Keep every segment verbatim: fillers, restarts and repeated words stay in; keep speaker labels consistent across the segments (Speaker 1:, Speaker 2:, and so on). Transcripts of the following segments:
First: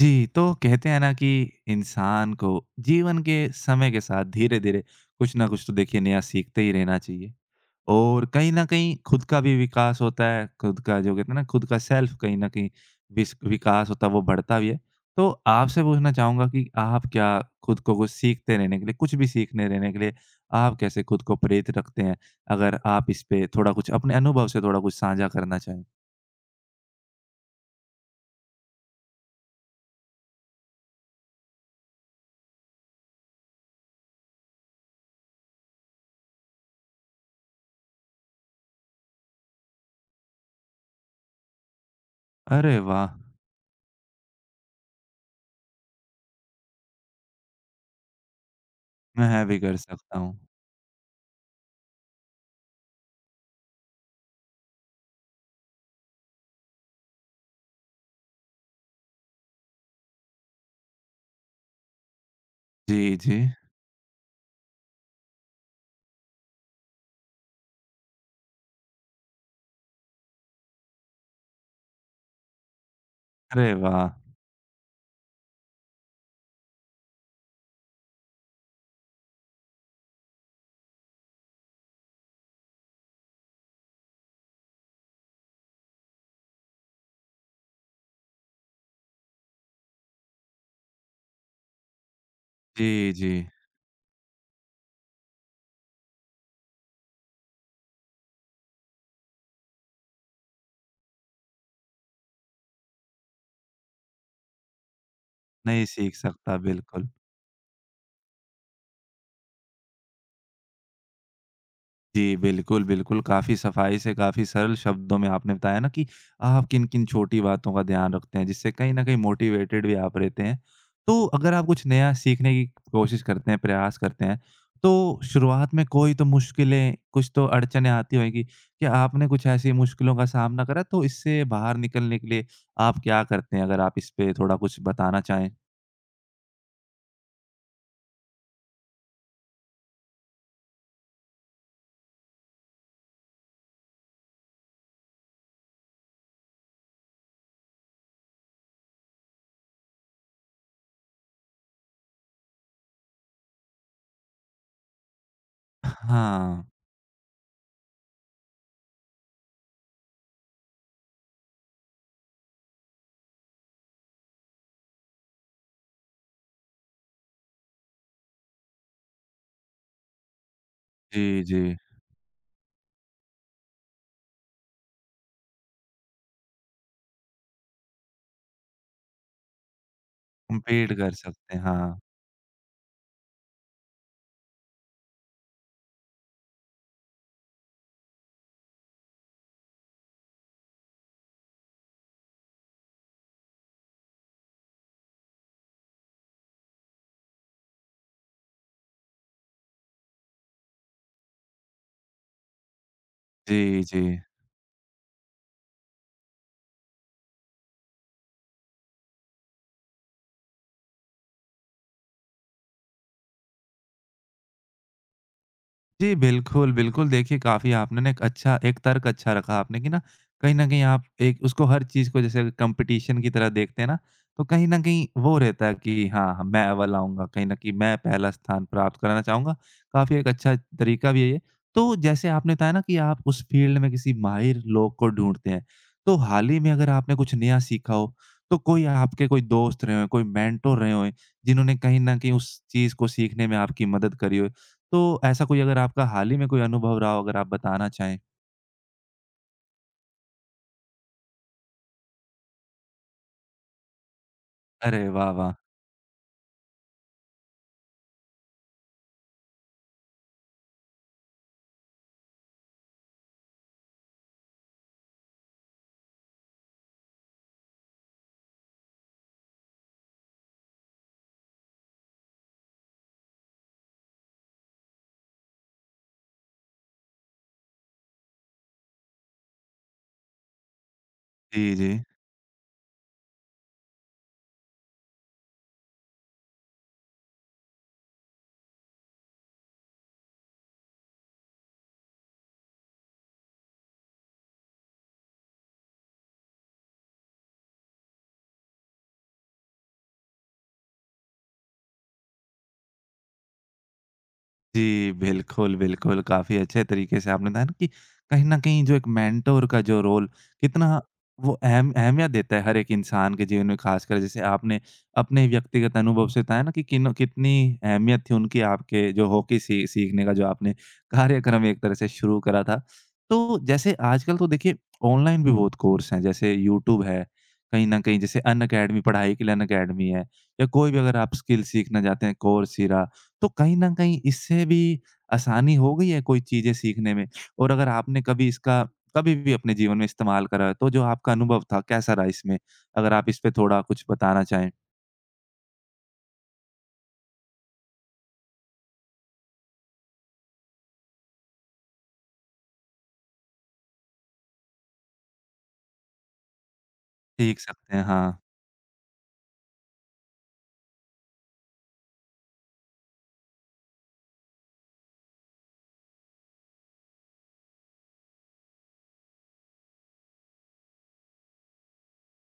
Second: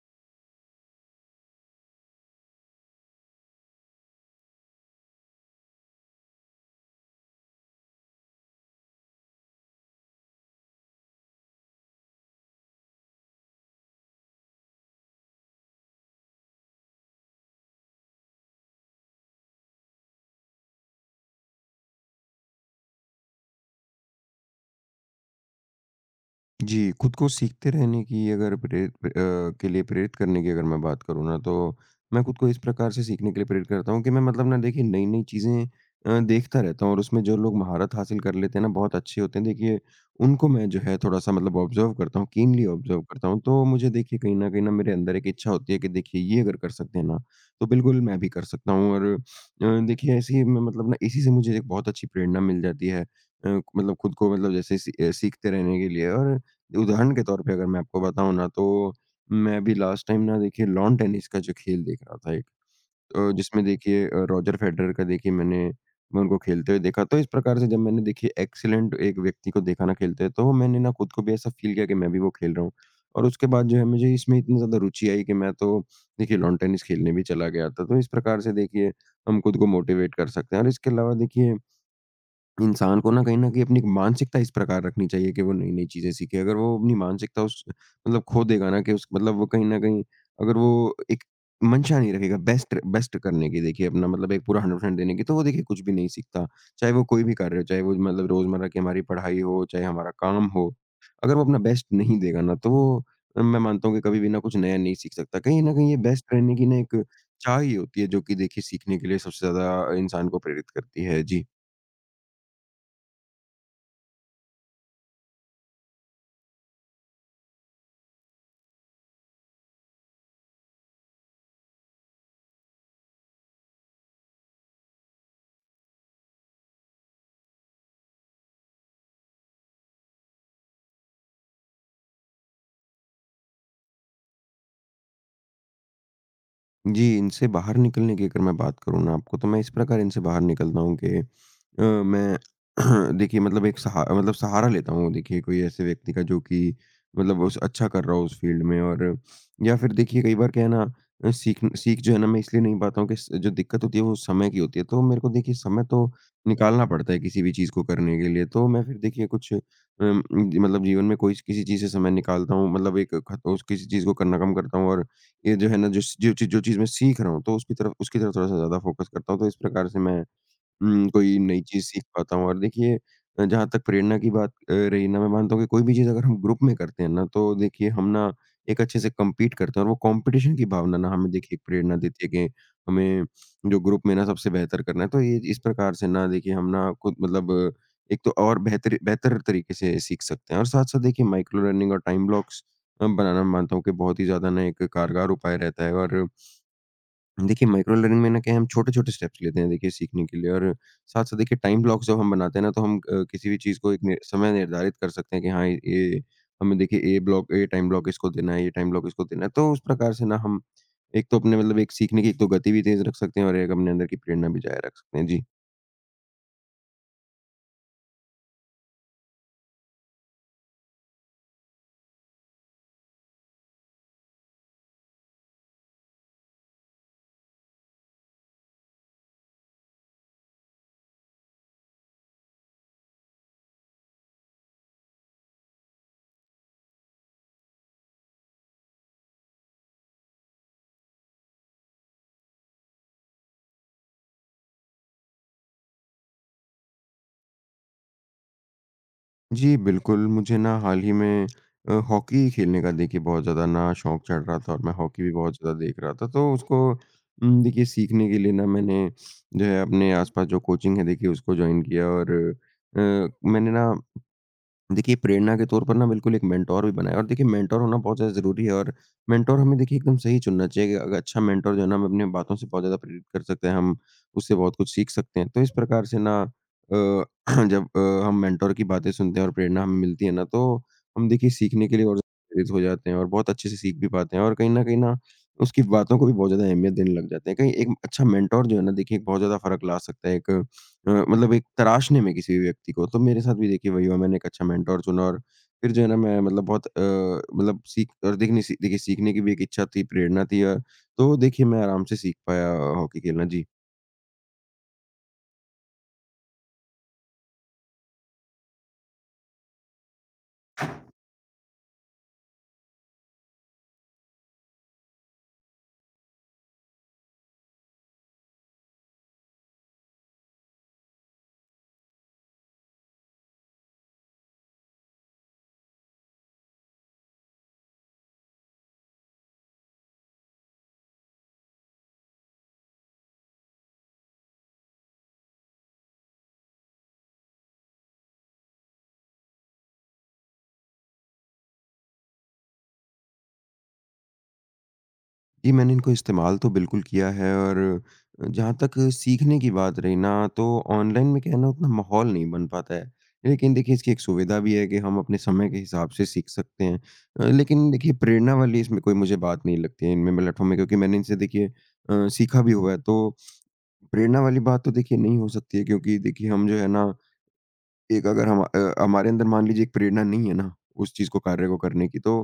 Speaker 1: जी, तो कहते हैं ना कि इंसान को जीवन के समय के साथ धीरे-धीरे कुछ ना कुछ तो देखिए नया सीखते ही रहना चाहिए और कहीं न कहीं खुद का भी विकास होता है, खुद का जो कहते हैं ना खुद का सेल्फ कहीं न कहीं विस विकास होता है वो बढ़ता भी है। तो आपसे पूछना चाहूँगा कि आप क्या खुद को कुछ सीखते रहने के लिए कुछ भी सीखने रहने के लिए आप कैसे खुद को प्रेरित रखते हैं? अगर आप इस पे थोड़ा कुछ अपने अनुभव से थोड़ा कुछ साझा करना चाहें?
Speaker 2: जी, खुद को सीखते रहने की अगर प्रेरित प्रे- अ, के लिए प्रेरित करने की अगर मैं बात करूँ ना, तो मैं खुद को इस प्रकार से सीखने के लिए प्रेरित करता हूँ कि मैं मतलब ना देखिए नई-नई चीज़ें अ, देखता रहता हूँ और उसमें जो लोग महारत हासिल कर लेते हैं ना, बहुत अच्छे होते हैं, देखिए उनको मैं जो है थोड़ा-सा मतलब ऑब्ज़र्व करता हूँ, कीनली
Speaker 1: अरे
Speaker 2: ऑब्ज़र्व
Speaker 1: वाह!
Speaker 2: करता हूँ। तो मुझे देखिए कहीं न कहीं ना मेरे अंदर एक इच्छा होती है कि देखिए ये अगर कर सकते हैं ना, तो बिल्कुल मैं भी कर सकता हूँ और
Speaker 1: मैं भी कर
Speaker 2: अ, देखिए
Speaker 1: सकता हूँ।
Speaker 2: ऐसे ही मैं मतलब ना इसी से मुझे एक बहुत अच्छी प्रेरणा मिल जाती है। अ, मतलब खुद को मतलब जैसे सी अ, सीखते रहने के लिए और उदाहरण के तौर पे अगर मैं आपको बताऊँ ना तो, मैं अभी लास्ट टाइम ना देखिए लॉन टेनिस का जो खेल देख रहा था एक
Speaker 1: जी,
Speaker 2: अ,
Speaker 1: जी।
Speaker 2: जिसमें देखिए अ, रॉजर फेडरर का देखिए मैंने मैं उनको खेलते हुए देखा। तो इस प्रकार से जब मैंने देखिए एक्सीलेंट एक व्यक्ति को देखा ना खेलते हुए तो मैंने ना खुद को भी ऐसा फ़ील किया कि मैं भी वो खेल रहा हूँ। और उसके बाद
Speaker 1: अरे
Speaker 2: जो है
Speaker 1: वाह!
Speaker 2: मुझे इसमें इतनी ज़्यादा रुचि आई कि मैं तो देखिए लॉन टेनिस खेलने भी चला गया था। तो इस प्रकार से देखिए हम खुद को मोटिवेट कर सकते हैं और इसके अलावा देखिए इंसान को ना कहीं न कहीं अपनी एक मानसिकता इस प्रकार रखनी चाहिए कि वो नई-नई चीज़ें सीखे। अगर वो अपनी मानसिकता उस मतलब खो देगा ना कि उस मतलब वो कहीं न कहीं अगर वो एक मंशा नहीं रखेगा बेस्ट
Speaker 1: जी,
Speaker 2: बेस्ट
Speaker 1: जी।
Speaker 2: करने की देखिए अपना मतलब एक पूरा हंड्रेड परसेंट देने की, तो वो देखिए कुछ भी नहीं सीखता। चाहे वो कोई भी कार्य हो, चाहे वो मतलब रोज़मर्रा की हमारी पढ़ाई हो, चाहे हमारा काम हो। अगर वो अपना बेस्ट नहीं देगा ना तो वो अ, मैं मानता हूँ कि कभी भी ना कुछ नया नहीं सीख सकता। कहीं न
Speaker 1: नहीं
Speaker 2: कहीं ये
Speaker 1: सीख
Speaker 2: बेस्ट रहने
Speaker 1: सकता,
Speaker 2: की ना एक
Speaker 1: बिल्कुल।
Speaker 2: चाह ही होती है जो कि देखिए सीखने के लिए सबसे ज़्यादा इंसान को प्रेरित करती है। जी।
Speaker 1: जी, बिल्कुल, बिल्कुल, काफ़ी सफाई से, काफ़ी सरल शब्दों में आपने बताया ना कि आप किन-किन छोटी बातों का ध्यान रखते हैं, जिससे कहीं न कहीं मोटिवेटेड भी आप रहते हैं। तो अगर आप कुछ नया सीखने की कोशिश करते हैं, प्रयास करते हैं, तो शुरुआत में कोई तो मुश्किलें, कुछ तो अड़चनें आती होंगी। क्या आपने कुछ ऐसी मुश्किलों का सामना करा? तो इससे बाहर निकलने के लिए आप क्या करते हैं? अगर आप इस पे थोड़ा कुछ बताना चाहें?
Speaker 2: जी, इनसे बाहर निकलने की अगर मैं बात करूँ ना आपको, तो मैं इस प्रकार इनसे बाहर निकलता हूँ कि, अ, मैं देखिए मतलब एक सहा मतलब सहारा लेता हूँ देखिए कोई ऐसे व्यक्ति का जो कि मतलब उस अच्छा कर रहा हो उस फ़ील्ड में और या फिर देखिए कई बार क्या है ना अ, सीख सीख जो है ना मैं इसलिए नहीं पाता हूँ कि स जो दिक्कत होती है वो समय की होती है। तो मेरे को देखिए समय तो
Speaker 1: हाँ।
Speaker 2: निकालना पड़ता है किसी भी चीज़ को करने के लिए। तो मैं फिर देखिए कुछ अम, जी- मतलब जीवन में कोई किसी चीज़ से समय निकालता हूँ मतलब एक ख उस किसी चीज़ को करना कम करता हूँ और ये जो है ना जिस जो चीज़ जो चीज़ मैं सीख रहा हूँ तो उसकी तरफ उसकी तरफ थोड़ा-सा ज़्यादा फ़ोकस करता हूँ। तो इस प्रकार से मैं उम, कोई
Speaker 1: जी,
Speaker 2: नई
Speaker 1: जी।
Speaker 2: चीज़ सीख पाता हूँ और देखिए अ, जहाँ तक प्रेरणा की बात अ, रही ना मैं मानता हूँ कि कोई भी चीज़ अगर हम ग्रुप में करते हैं ना तो देखिए हम ना एक अच्छे से कम्पीट करते हैं और वो कॉम्पिटिशन की
Speaker 1: कंपेयर्ड
Speaker 2: भावना ना
Speaker 1: कर
Speaker 2: हमें
Speaker 1: सकते
Speaker 2: देखिए एक
Speaker 1: हैं,
Speaker 2: प्रेरणा
Speaker 1: हाँ।
Speaker 2: देती है कि हमें जो ग्रुप में ना सबसे बेहतर करना है। तो ये इस प्रकार से ना देखिए हम ना खुद मतलब अ, एक तो और बेहतर बेहतर तरीके से सीख सकते हैं और साथ-साथ देखिए माइक्रो लर्निंग और टाइम ब्लॉक्स अ, बनाना मैं मानता हूँ कि बहुत ही ज़्यादा ना एक कारगर उपाय रहता है और देखिए, माइक्रो लर्निंग में ना क्या है, हम छोटे-छोटे स्टेप्स लेते हैं देखिए सीखने के लिए और साथ-साथ देखिए टाइम ब्लॉक्स जब हम बनाते हैं ना, तो हम अ, किसी भी चीज़
Speaker 1: जी,
Speaker 2: को एक नि
Speaker 1: जी।
Speaker 2: समय निर्धारित कर सकते हैं कि हाँ, ये हमें देखिए ये ब्लॉक ये टाइम ब्लॉक इसको देना है, ये टाइम ब्लॉक इसको देना है। तो उस प्रकार से ना हम एक तो अपने मतलब एक सीखने की एक तो गति भी तेज़ रख सकते हैं और एक अपने अंदर की प्रेरणा भी जारी रख सकते हैं। जी।
Speaker 1: जी, बिल्कुल, बिल्कुल। देखिए, काफ़ी आपने ना एक अच्छा एक तर्क अच्छा रखा आपने कि ना, कहीं न कहीं आप एक उसको हर चीज़ को जैसे कॉम्पिटिशन की तरह देखते हैं ना, तो कहीं न कहीं वो रहता है कि हाँ, हाँ, मैं अव्वल आऊँगा, कहीं न कहीं मैं पहला स्थान प्राप्त कराना चाहूँगा। काफ़ी एक अच्छा तरीका भी है ये। तो जैसे आपने बताया ना कि आप उस फ़ील्ड में किसी माहिर लोग को ढूँढते हैं, तो हाल ही में अगर आपने कुछ नया सीखा हो, तो कोई आपके कोई दोस्त रहे हों, कोई मेंटर रहे हों, जिन्होंने कहीं न कहीं उस चीज़ को सीखने में आपकी मदद करी हो? तो ऐसा कोई अगर आपका हाल ही में कोई अनुभव रहा हो अगर आप बताना चाहें?
Speaker 2: जी, बिल्कुल, मुझे ना हाल ही में अ, हॉकी खेलने का देखिए बहुत ज़्यादा ना शौक चढ़ रहा था और मैं
Speaker 1: अरे
Speaker 2: हॉकी
Speaker 1: वाह,
Speaker 2: भी
Speaker 1: वाह!
Speaker 2: बहुत ज़्यादा देख रहा था। तो उसको उम, देखिए सीखने के लिए ना मैंने जो है अपने आस-पास जो कोचिंग है देखिए उसको जॉइन किया और अ, मैंने ना देखिए, प्रेरणा के तौर पर ना बिल्कुल एक मेंटोर भी बनाएँ और देखिए मेंटोर होना बहुत ज़्यादा ज़रूरी है और मेंटोर हमें देखिए एकदम सही चुनना चाहिए कि अग अच्छा मेंटोर जो है ना हमें अपनी बातों से बहुत ज़्यादा प्रेरित कर सकता है, हम उससे बहुत कुछ सीख सकते हैं। तो इस प्रकार से ना अ, जब अ, हम मेंटोर की बातें सुनते हैं और प्रेरणा हमें मिलती है ना, तो हम देखिए
Speaker 1: जी, जी।
Speaker 2: सीखने के लिए और ज़्यादा प्रेरित हो जाते हैं और बहुत अच्छे से सीख भी पाते हैं और कहीं न कहीं ना उसकी बातों को भी बहुत ज़्यादा अहमियत देने लग जाते हैं। कहीं एक अच्छा मेंटोर जो है ना देखिए बहुत ज़्यादा फ़र्क ला सकता है एक अ, मतलब एक तराशने में किसी भी व्यक्ति को, तो मेरे साथ भी देखिए वही हुआ, मैंने एक अच्छा मेंटर चुना और फिर जो है ना मैं मतलब बहुत अ, मतलब सीख और देखने सी देखिए सीखने की भी एक इच्छा थी, प्रेरणा थी अ, तो देखिए मैं आराम से सीख पाया हॉकी खेलना। जी।
Speaker 1: जी, बिल्कुल, बिल्कुल। काफ़ी अच्छे तरीके से आपने बताया ना कि कहीं न कहीं जो एक मेंटर का जो रोल कितना वो अहम अहमियत देता है हर एक इंसान के जीवन में ख़ासकर जैसे आपने अपने व्यक्तिगत अनुभव से बताया ना कि किन कितनी अहमियत थी उनकी आपके जो हॉकी सी सीखने का जो आपने कार्यक्रम एक तरह से शुरू करा था। तो जैसे आजकल तो देखिए ऑनलाइन भी बहुत कोर्स हैं जैसे यूट्यूब है, कहीं न कहीं जैसे अनअकैडमी पढ़ाई के लिए अनअकैडमी है या कोई भी अगर आप स्किल सीखना चाहते हैं कोर्सेरा तो कहीं न कहीं इससे भी आसानी हो गई है कोई चीज़ें सीखने में? और अगर आपने कभी इसका कभी भी अपने जीवन में इस्तेमाल करा, है, तो जो आपका अनुभव था कैसा रहा इसमें? अगर आप इस पे थोड़ा कुछ बताना चाहें।
Speaker 2: जी, मैंने इनको इस्तेमाल तो बिल्कुल किया है और अ, जहाँ तक सीखने की बात रही ना, तो ऑनलाइन में क्या है ना उतना माहौल नहीं बन पाता है। लेकिन देखिए इसकी एक सुविधा भी है कि हम अपने समय के हिसाब से सीख सकते हैं। अ,
Speaker 1: सीख
Speaker 2: लेकिन
Speaker 1: सकते हैं,
Speaker 2: देखिए
Speaker 1: हाँ।
Speaker 2: प्रेरणा वाली इसमें कोई मुझे बात नहीं लगती है इनमें प्लेटफ़ॉर्म में क्योंकि मैंने इनसे देखिए अ, सीखा भी हुआ है। तो प्रेरणा वाली बात तो देखिए नहीं हो सकती है क्योंकि देखिए हम जो है ना एक अगर हम अ, हमारे अंदर मान लीजिए एक प्रेरणा नहीं है ना उस चीज़ को कार्य को करने की तो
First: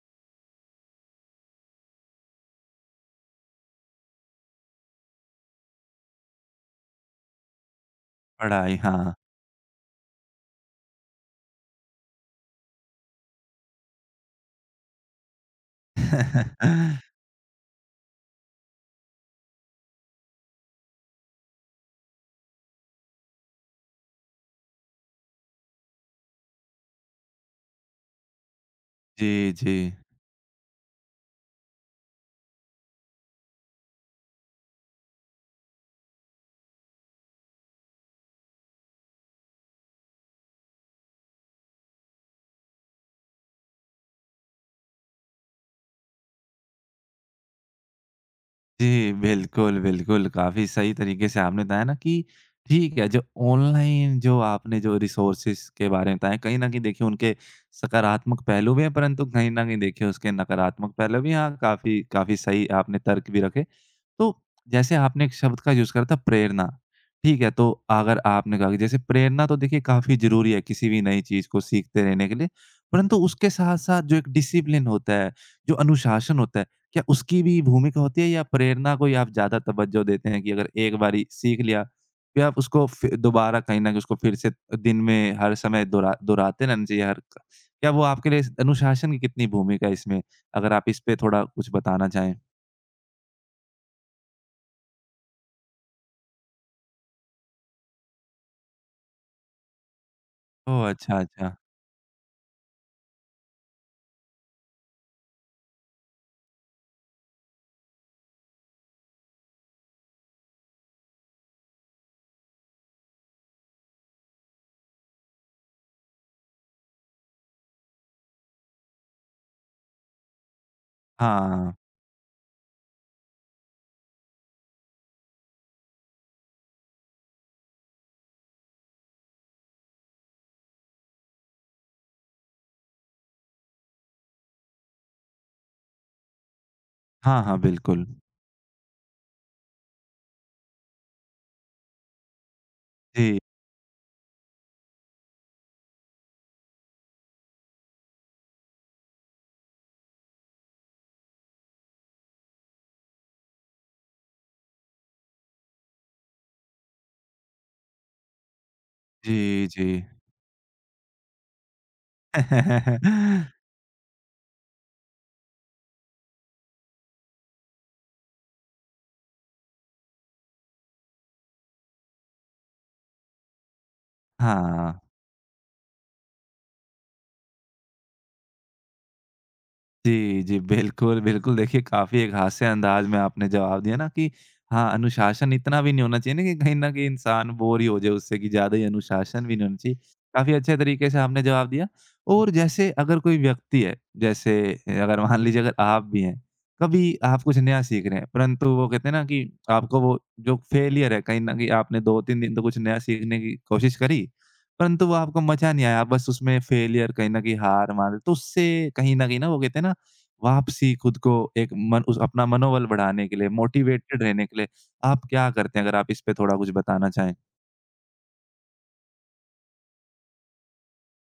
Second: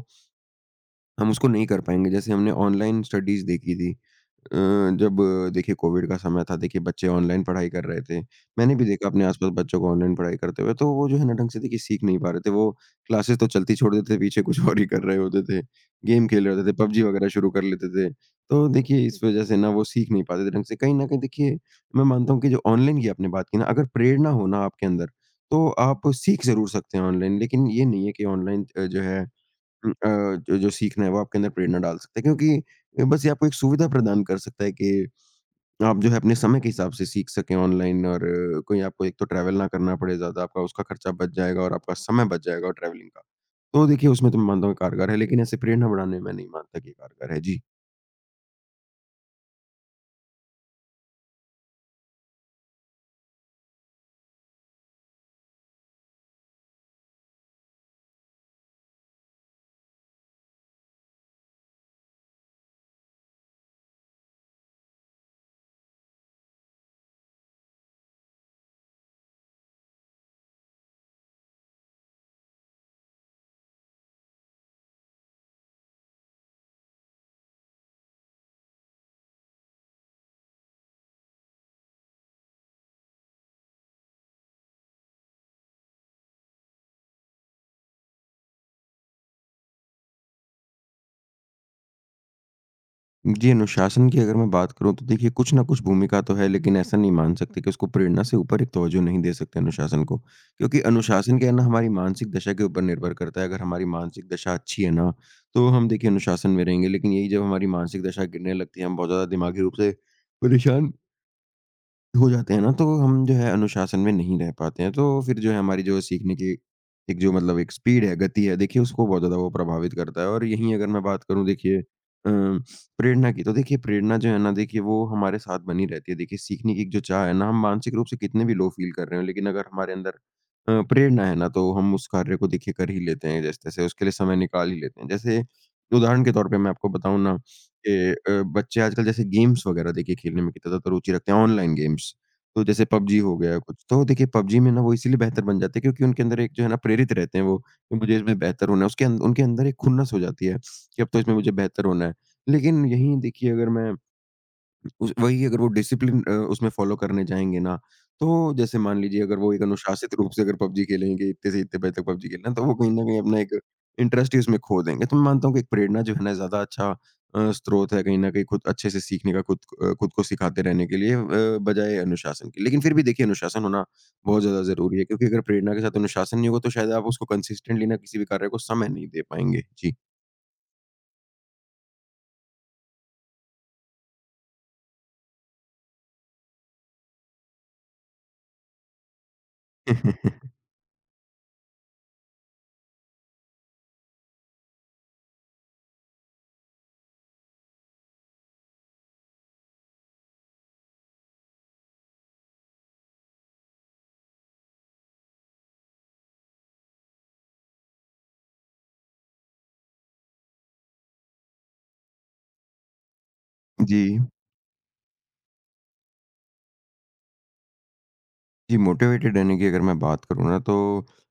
Speaker 2: हम उसको नहीं कर पाएँगे। जैसे हमने ऑनलाइन स्टडीज़ देखी थी। अ, जब अ, देखिए कोविड का समय था, देखिए बच्चे ऑनलाइन पढ़ाई कर रहे थे। मैंने
Speaker 1: पढ़ाई,
Speaker 2: भी देखा
Speaker 1: हाँ।
Speaker 2: अपने आस-पास बच्चों को ऑनलाइन पढ़ाई करते हुए, तो वो जो है ना ढंग से देखिए सीख नहीं पा रहे थे। वो क्लासेस तो चलती छोड़ देते थे, पीछे कुछ और ही कर रहे होते थे। गेम खेल रहे होते थे, पबजी वगैरह शुरू कर लेते थे। तो देखिए इस वज़ह से ना वो सीख नहीं पाते थे ढंग से। कहीं न कहीं देखिए मैं मानता हूँ कि जो ऑनलाइन की आपने बात की ना, अगर प्रेरणा हो ना आपके अंदर, तो आप सीख ज़रूर सकते हैं ऑनलाइन। लेकिन ये नहीं है कि ऑनलाइन अ, जो है
Speaker 1: जी, जी।
Speaker 2: उम, अ, जो जो सीखना है वो आपके अंदर प्रेरणा डाल सकता है क्योंकि बस ये आपको एक सुविधा प्रदान कर सकता है कि आप जो है अपने समय के हिसाब से सीख सकें ऑनलाइन और अ, कोई आपको एक तो ट्रैवल ना करना पड़े ज़्यादा, आपका उसका खर्चा बच जाएगा और आपका समय बच जाएगा ट्रैवलिंग का। तो देखिए उसमें तो मैं मानता हूँ कारगर है, लेकिन ऐसे प्रेरणा बढ़ाने में नहीं मानता कि ये कारगर है। जी।
Speaker 1: जी, बिल्कुल, बिल्कुल, काफ़ी सही तरीके से आपने बताया ना कि ठीक है, जो ऑनलाइन जो आपने जो रिसोर्सेज़ के बारे में बताया, कहीं न कहीं देखिए उनके सकारात्मक पहलू भी हैं, परंतु कहीं न कहीं देखिए उसके नकारात्मक पहलू भी हैं। हाँ, काफ़ी काफ़ी सही आपने तर्क भी रखे। तो जैसे आपने एक शब्द का यूज़ करा था प्रेरणा, ठीक है, तो अगर आपने कहा कि जैसे प्रेरणा तो देखिए काफ़ी ज़रूरी है किसी भी नई चीज़ को सीखते रहने के लिए, परंतु उसके साथ-साथ जो एक डिसिप्लिन होता है, जो अनुशासन होता है क्या उसकी भी भूमिका होती है या प्रेरणा को ही आप ज़्यादा तवज्जो देते हैं कि अगर एक बारी सीख लिया, फिर आप उसको फि दोबारा कहीं न कहीं उसको फिर से दिन में हर समय दोहरा दोहराते रहना चाहिए हर क क्या वो आपके लिए अनुशासन की कितनी भूमिका है इसमें? अगर आप इस पे थोड़ा कुछ बताना चाहें?
Speaker 2: जी, अनुशासन की अगर मैं बात करूँ तो देखिए कुछ ना कुछ भूमिका तो है लेकिन ऐसा नहीं मान सकते कि उसको प्रेरणा से ऊपर एक तवज्जो नहीं दे सकते अनुशासन को। क्योंकि
Speaker 1: ओह! अच्छा,
Speaker 2: अनुशासन क्या
Speaker 1: अच्छा।
Speaker 2: है ना हमारी मानसिक दशा के ऊपर निर्भर करता है, अगर हमारी मानसिक दशा अच्छी है ना, तो हम देखिए अनुशासन में रहेंगे लेकिन यही जब हमारी मानसिक दशा गिरने लगती है, हम बहुत ज़्यादा दिमागी रूप से परेशान हो जाते हैं ना, तो हम जो है अनुशासन में नहीं रह पाते हैं। तो फिर जो है हमारी जो सीखने की एक जो मतलब एक स्पीड है, गति है, देखिए उसको बहुत ज़्यादा वो प्रभावित करता है। और यहीं अगर मैं बात करूँ
Speaker 1: हाँ।
Speaker 2: देखिए अ, प्रेरणा की, तो देखिए प्रेरणा जो है ना देखिए वो हमारे साथ बनी रहती है। देखिए सीखने की एक जो चाह है ना, हम मानसिक रूप से कितने भी लो फ़ील कर रहे हों, लेकिन अगर हमारे अंदर अ, प्रेरणा है ना, तो हम उस कार्य को देखिए कर ही लेते हैं जैसे-तैसे, उसके लिए समय निकाल ही लेते हैं। जैसे उदाहरण के तौर पे मैं आपको बताऊँ ना
Speaker 1: हाँ, हाँ, बिल्कुल।
Speaker 2: के अ, बच्चे आजकल जैसे गेम्स वगैरह देखिए खेलने में कितना ज़्यादा रुचि रखते हैं, ऑनलाइन गेम्स। तो जैसे पबजी हो
Speaker 1: जी।
Speaker 2: गया कुछ, तो देखिए पबजी में ना वो इसीलिए बेहतर बन जाते हैं क्योंकि उनके अंदर एक जो है ना प्रेरित रहते हैं वो, कि मुझे इसमें बेहतर होना है। उसके अं उनके अंदर एक खुन्नस हो जाती है कि अब तो इसमें मुझे बेहतर होना है। लेकिन यहीं देखिए, अगर मैं उस वही अगर वो डिसिप्लिन अ, उसमें फ़ॉलो करने जाएँगे ना, तो जैसे मान लीजिए, अगर वो एक
Speaker 1: जी, जी।
Speaker 2: अनुशासित रूप से अगर पबजी खेलेंगे, इतने से इतने बजे तक पबजी खेलना है, तो वो कहीं न कहीं अपना एक इंटरेस्ट ही उसमें खो देंगे। तो मैं मानता हूँ कि एक प्रेरणा जो है ना ज़्यादा अच्छा अ, स्रोत है कहीं न कहीं खुद अच्छे से सीखने का, खुद अ, खुद को सिखाते रहने के लिए, अ, बजाय अनुशासन के। लेकिन फिर भी देखिए, अनुशासन होना बहुत ज़्यादा
Speaker 1: हाँ।
Speaker 2: ज़रूरी है, क्योंकि अगर प्रेरणा के साथ अनुशासन नहीं होगा तो शायद आप उसको कंसिस्टेंटली ना किसी भी कार्य को समय नहीं दे पाएँगे। जी।
Speaker 1: जी, जी। बिल्कुल, बिल्कुल। देखिए, काफ़ी एक हास्य अंदाज़ में आपने जवाब दिया ना कि हाँ, अनुशासन इतना भी नहीं होना चाहिए ना कि कहीं न कहीं इंसान बोर ही हो जाए उससे कि ज़्यादा ही अनुशासन भी नहीं होना चाहिए। काफ़ी अच्छे तरीके से आपने जवाब दिया और जैसे अगर कोई व्यक्ति है, जैसे अगर मान लीजिए अगर आप भी हैं, कभी आप कुछ नया सीख रहे हैं, परंतु वो कहते हैं ना कि आपको वो जो फ़ेलियर है कहीं न कहीं आपने दो तीन दिन तो कुछ नया सीखने की कोशिश करी, परंतु वो आपको मज़ा नहीं आया, आप बस उसमें फ़ेलियर कहीं न कहीं हार मान रहे, तो उससे कहीं न कहीं ना वो कहते हैं ना वापसी खुद को एक मन उस अपना मनोबल बढ़ाने के लिए,
Speaker 2: जी।
Speaker 1: मोटिवेटेड रहने के लिए आप क्या करते हैं? अगर आप इस पे थोड़ा कुछ बताना चाहें।
Speaker 2: जी, मोटिवेटेड रहने की अगर मैं बात करूँ ना, तो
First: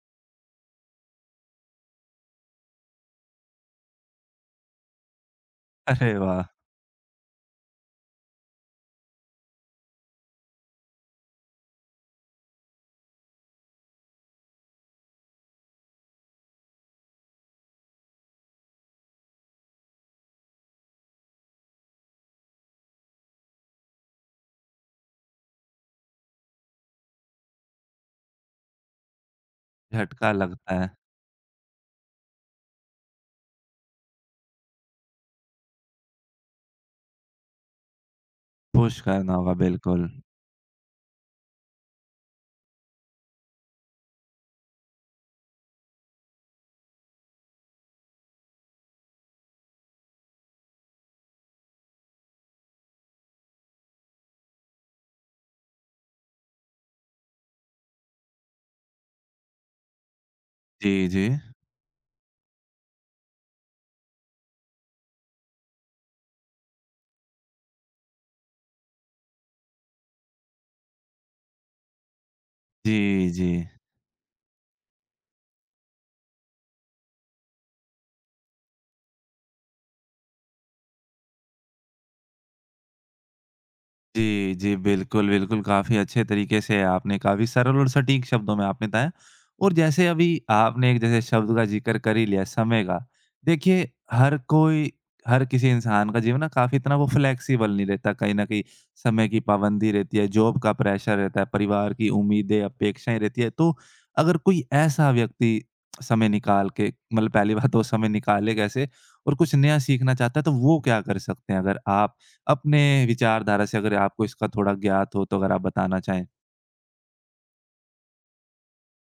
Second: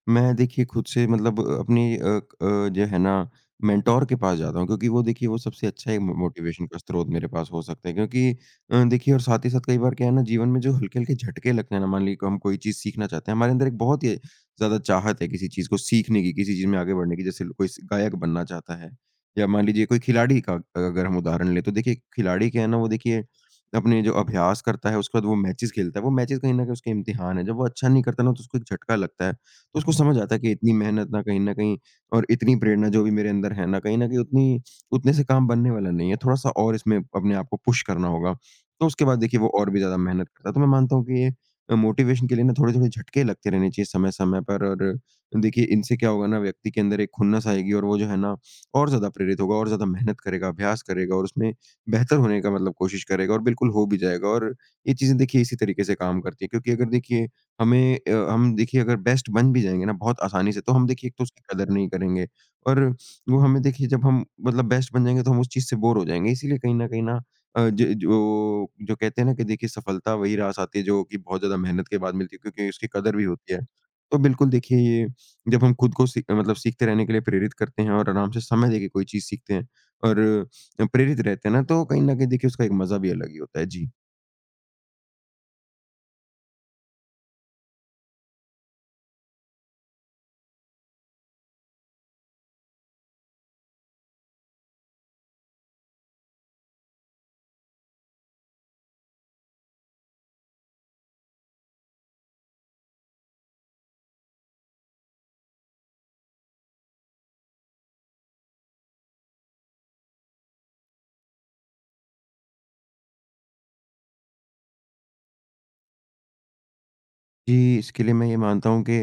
Speaker 2: मैं देखिए खुद से मतलब अपनी अ, क अ, जो है ना, मेंटर के पास जाता हूँ, क्योंकि वो देखिए वो सबसे अच्छा एक मो
Speaker 1: अरे वाह!
Speaker 2: मोटिवेशन का स्रोत मेरे पास हो सकता है, क्योंकि अ, देखिए, और साथ ही साथ कई बार क्या है ना, जीवन में जो हल्के-हल्के झटके लगते हैं ना, मान लीजिए को हम कोई चीज़ सीखना चाहते हैं, हमारे अंदर एक बहुत ही ज़्यादा चाहत है किसी चीज़ को सीखने की, किसी चीज़ में आगे बढ़ने की, जैसे कोई स गायक बनना चाहता है, या मान लीजिए कोई खिलाड़ी का अगर हम उदाहरण लें, तो देखिए खिलाड़ी क्या है ना, वो देखिए अपने जो अभ्यास करता है, उसके बाद वो मैचेज़ खेलता है, वो मैचेज़ कहीं न कहीं उसके इम्तिहान है। जब वो अच्छा नहीं करता ना, तो उसको एक झटका लगता है। तो उसको समझ
Speaker 1: झटका
Speaker 2: आता है कि इतनी
Speaker 1: लगता है।
Speaker 2: मेहनत ना कहीं न कहीं, और इतनी प्रेरणा जो भी मेरे अंदर है ना, कहीं न कहीं उतनी उतने से काम बनने वाला नहीं है। थोड़ा-सा और इसमें अपने आप को पुश करना होगा। तो
Speaker 1: पुश
Speaker 2: उसके बाद
Speaker 1: करना
Speaker 2: देखिए वो
Speaker 1: होगा
Speaker 2: और भी ज़्यादा
Speaker 1: बिल्कुल।
Speaker 2: मेहनत करता है। तो मैं मानता हूँ कि ये अ, मोटिवेशन के लिए ना थोड़े-थोड़े झटके लगते रहने चाहिए समय-समय पर। और देखिए इनसे क्या होगा ना, व्यक्ति के अंदर एक खुन्नस आएगी, और वो जो है ना और ज़्यादा प्रेरित होगा, और ज़्यादा मेहनत करेगा, अभ्यास करेगा और उसमें बेहतर होने का मतलब कोशिश करेगा, और बिल्कुल हो भी जाएगा। और ये चीज़ें देखिए इसी तरीके से काम करती हैं, क्योंकि अगर देखिए हमें अ, हम देखिए अगर बेस्ट बन भी जाएँगे ना बहुत आसानी से, तो हम
Speaker 1: जी,
Speaker 2: देखिए एक तो
Speaker 1: जी।
Speaker 2: उसकी कदर नहीं करेंगे, और वो हमें देखिए जब हम मतलब बेस्ट बन जाएँगे तो हम उस चीज़ से बोर हो जाएँगे। इसीलिए कहीं न कहीं ना, अ, ज जो जो कहते हैं ना कि देखिए, सफलता वही रास आती है जो कि बहुत ज़्यादा मेहनत के बाद मिलती है, क्योंकि उसकी कदर भी
Speaker 1: जी, जी।
Speaker 2: होती है। तो बिल्कुल देखिए, ये जब हम खुद को सी मतलब सीखते रहने के लिए प्रेरित करते हैं, और आराम से समय देके कोई चीज़ सीखते हैं और प्रेरित रहते हैं ना, तो कहीं न कहीं देखिए उसका एक मज़ा भी अलग ही होता है। जी।
Speaker 1: जी, जी। बिल्कुल, बिल्कुल। काफ़ी अच्छे तरीके से आपने काफ़ी सरल और सटीक शब्दों में आपने बताया। और जैसे अभी आपने एक जैसे शब्द का ज़िक्र कर ही लिया समय का। देखिए हर कोई हर किसी इंसान का जीवन ना काफ़ी इतना वो फ्लेक्सिबल नहीं रहता। कहीं न कहीं समय की पाबंदी रहती है, जॉब का प्रेशर रहता है, परिवार की उम्मीदें, अपेक्षाएँ रहती है। तो अगर कोई ऐसा व्यक्ति समय निकाल के मतलब पहली बात तो समय निकाले कैसे और कुछ नया सीखना चाहता है तो वो क्या कर सकते हैं? अगर आप अपने विचारधारा से अगर आपको इसका थोड़ा ज्ञात हो तो अगर आप बताना चाहें?
Speaker 2: जी, इसके लिए मैं ये मानता हूँ कि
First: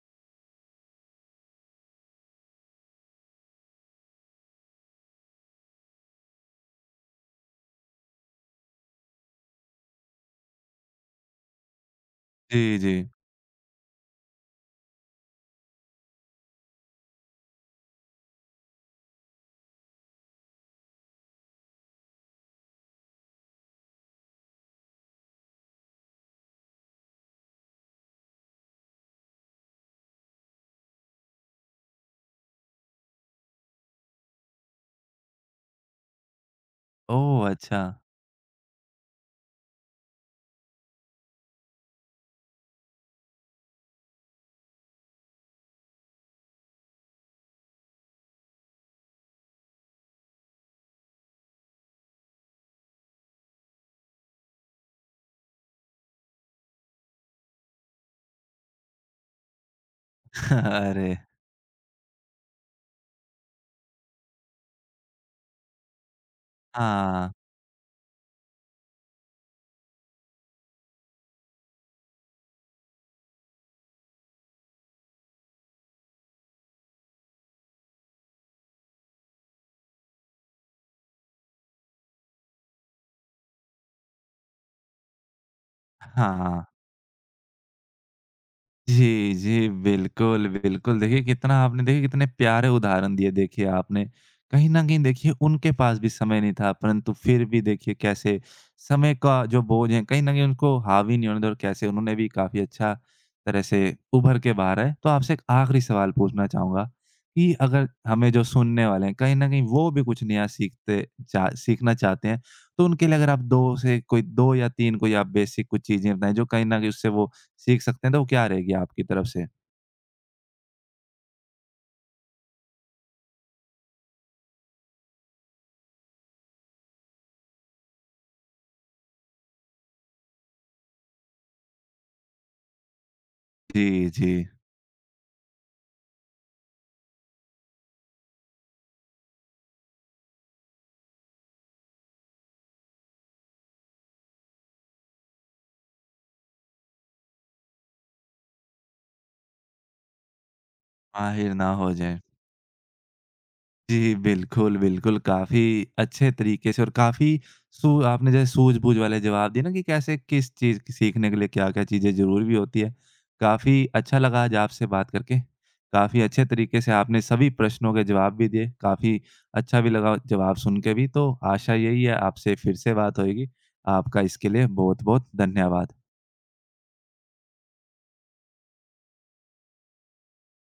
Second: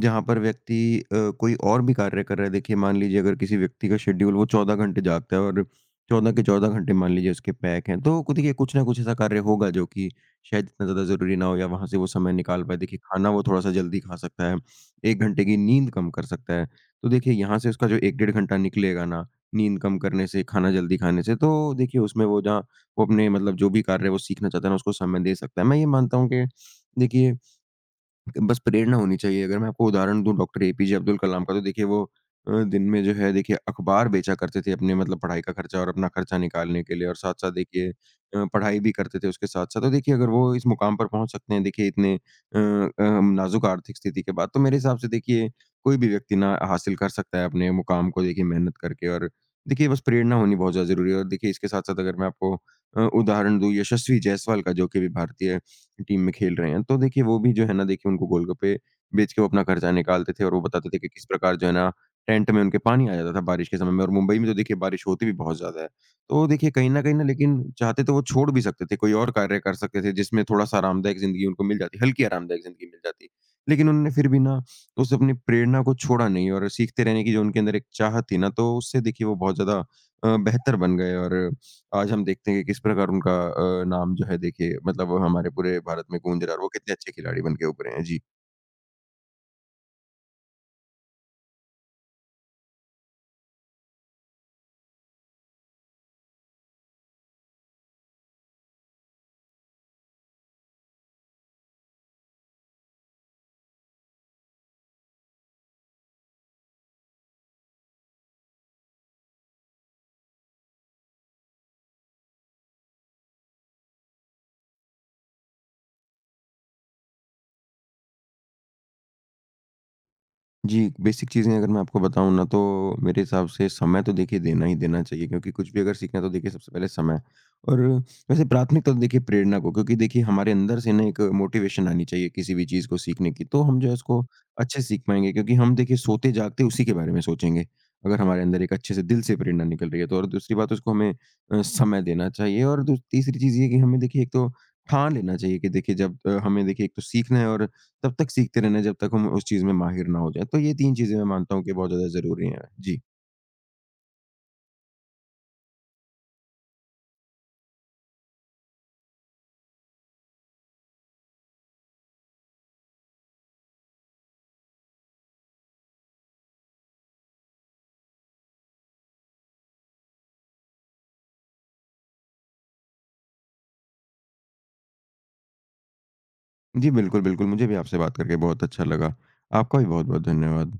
Speaker 2: जहाँ पर व्यक्ति अ, कोई और भी कार्य कर रहा है, देखिए मान लीजिए अगर किसी व्यक्ति का शेड्यूल, वो चौदह घंटे जागता है और चौदह के चौदह घंटे मान लीजिए उसके पैक हैं, तो कु- देखिए कुछ ना कुछ ऐसा कार्य होगा जो कि शायद इतना ज़्यादा ज़रूरी ना हो, या वहाँ से वो समय निकाल पाए।
Speaker 1: जी, जी।
Speaker 2: देखिए खाना वो थोड़ा-सा जल्दी खा सकता है, एक घंटे की नींद कम कर सकता है, तो देखिए यहाँ से उसका जो एक डेढ़ घंटा निकलेगा ना, नींद कम करने से, खाना जल्दी खाने से, तो देखिए उसमें वो जहाँ वो अपने मतलब जो भी कार्य वो सीखना चाहता है ना उसको समय दे सकता है। मैं ये मानता हूँ कि देखिए बस प्रेरणा होनी चाहिए। अगर मैं आपको उदाहरण दूँ डॉक्टर एपीजे अब्दुल कलाम का, तो देखिए वो अ, दिन में जो है देखिए अखबार बेचा करते थे, अपने मतलब पढ़ाई का खर्चा और अपना खर्चा निकालने के लिए, और
Speaker 1: ओह!
Speaker 2: साथ-साथ
Speaker 1: अच्छा।
Speaker 2: देखिए अ, पढ़ाई भी करते थे उसके साथ-साथ। तो देखिए अगर वो इस मुकाम पर पहुँच सकते हैं, देखिए इतने अ अ, नाज़ुक आर्थिक स्थिति के बाद, तो मेरे हिसाब से देखिए कोई भी व्यक्ति ना हासिल कर सकता है अपने मुकाम को देखिए मेहनत करके, और देखिए बस प्रेरणा होनी बहुत ज़्यादा ज़रूरी है। और देखिए इसके साथ-साथ अगर मैं आपको अ, उदाहरण दूँ यशस्वी जायसवाल का, जो कि अभी भारतीय टीम में खेल रहे हैं, तो देखिए वो भी जो है ना, देखिए उनको गोलगप्पे बेच के वो अपना खर्चा निकालते थे, और वो बताते थे कि
Speaker 1: अरे!
Speaker 2: किस प्रकार जो है ना टेंट में उनके पानी आ जाता था बारिश के समय में, और मुंबई में तो देखिए बारिश होती भी बहुत ज़्यादा है। तो देखिए कहीं न कहीं ना,
Speaker 1: हाँ,
Speaker 2: लेकिन चाहते तो वो छोड़ भी सकते थे, कोई और कार्य कर सकते थे, जिसमें थोड़ा-सा आरामदायक ज़िंदगी उनको मिल जाती, हल्की आरामदायक ज़िंदगी मिल जाती। लेकिन उन्होंने फिर भी ना उस अपनी प्रेरणा को छोड़ा नहीं, और सीखते रहने की जो उनके अंदर एक चाहत थी ना, तो उससे देखिए वो बहुत ज़्यादा अ, बेहतर बन गए, और आज हम देखते हैं कि किस प्रकार उनका अ, नाम जो है देखिए मतलब वो हमारे पूरे भारत में गूंज रहा है, और
Speaker 1: हाँ।
Speaker 2: वो कितने अच्छे खिलाड़ी बन के उभरे हैं। जी।
Speaker 1: जी, जी। बिल्कुल, बिल्कुल। देखिए कितना आपने देखिए कितने प्यारे उदाहरण दिए देखिए आपने। कहीं न कहीं देखिए उनके पास भी समय नहीं था परंतु फिर भी देखिए कैसे समय का जो बोझ है कहीं न कहीं उनको हावी नहीं होने दिया और कैसे उन्होंने भी काफ़ी अच्छा तरह से उभर के बाहर आए। तो आपसे एक आखिरी सवाल पूछना चाहूँगा कि अगर हमें जो सुनने वाले हैं कहीं न कहीं वो भी कुछ नया सीखते चा सीखना चाहते हैं। तो उनके लिए अगर आप दो से कोई दो या तीन कोई आप बेसिक कुछ चीज़ें बताएँ जो कहीं न कहीं उससे वो सीख सकते हैं तो वो क्या रहेगी आपकी तरफ से?
Speaker 2: जी, बेसिक चीज़ें अगर मैं आपको बताऊँ ना, तो मेरे हिसाब से समय तो देखिए देना ही देना चाहिए, क्योंकि कुछ भी अगर सीखना है, तो देखिए सबसे पहले समय। और वैसे प्राथमिकता तो देखिए प्रेरणा को, क्योंकि देखिए हमारे अंदर से ना एक मोटिवेशन आनी चाहिए किसी भी चीज़ को सीखने की, तो हम जो है
Speaker 1: जी,
Speaker 2: उसको
Speaker 1: जी।
Speaker 2: अच्छे से सीख पाएँगे, क्योंकि हम देखिए सोते-जागते उसी के बारे में सोचेंगे। अगर हमारे अंदर एक अच्छे से दिल से प्रेरणा निकल रही है, तो और दूसरी बात उसको हमें अ, समय देना चाहिए, और दू तीसरी चीज़ ये है कि हमें देखिए एक तो ठान लेना चाहिए कि देखिए जब अ, हमें देखिए एक तो सीखना है, और तब तक सीखते रहना जब तक हम उस चीज़ में माहिर ना हो जाएँ। तो ये तीन चीज़ें मैं
Speaker 1: माहिर
Speaker 2: मानता हूँ
Speaker 1: ना
Speaker 2: कि बहुत
Speaker 1: हो
Speaker 2: ज़्यादा
Speaker 1: जाएँ।
Speaker 2: ज़रूरी हैं। जी।
Speaker 1: जी, बिल्कुल, बिल्कुल काफ़ी अच्छे तरीके से और काफ़ी सू आपने जैसे सूझबूझ वाले जवाब दिए ना कि कैसे किस चीज़ की सीखने के लिए क्या-क्या चीज़ें ज़रूरी भी होती है। काफ़ी अच्छा लगा आज आपसे बात करके। काफ़ी अच्छे तरीके से आपने सभी प्रश्नों के जवाब भी दिए। काफ़ी अच्छा भी लगा जवाब सुन के भी। तो आशा यही है आपसे फिर से बात होएगी। आपका इसके लिए बहुत-बहुत धन्यवाद।
Speaker 2: जी, बिल्कुल, बिल्कुल। मुझे भी आपसे बात करके बहुत अच्छा लगा। आपका भी बहुत-बहुत धन्यवाद।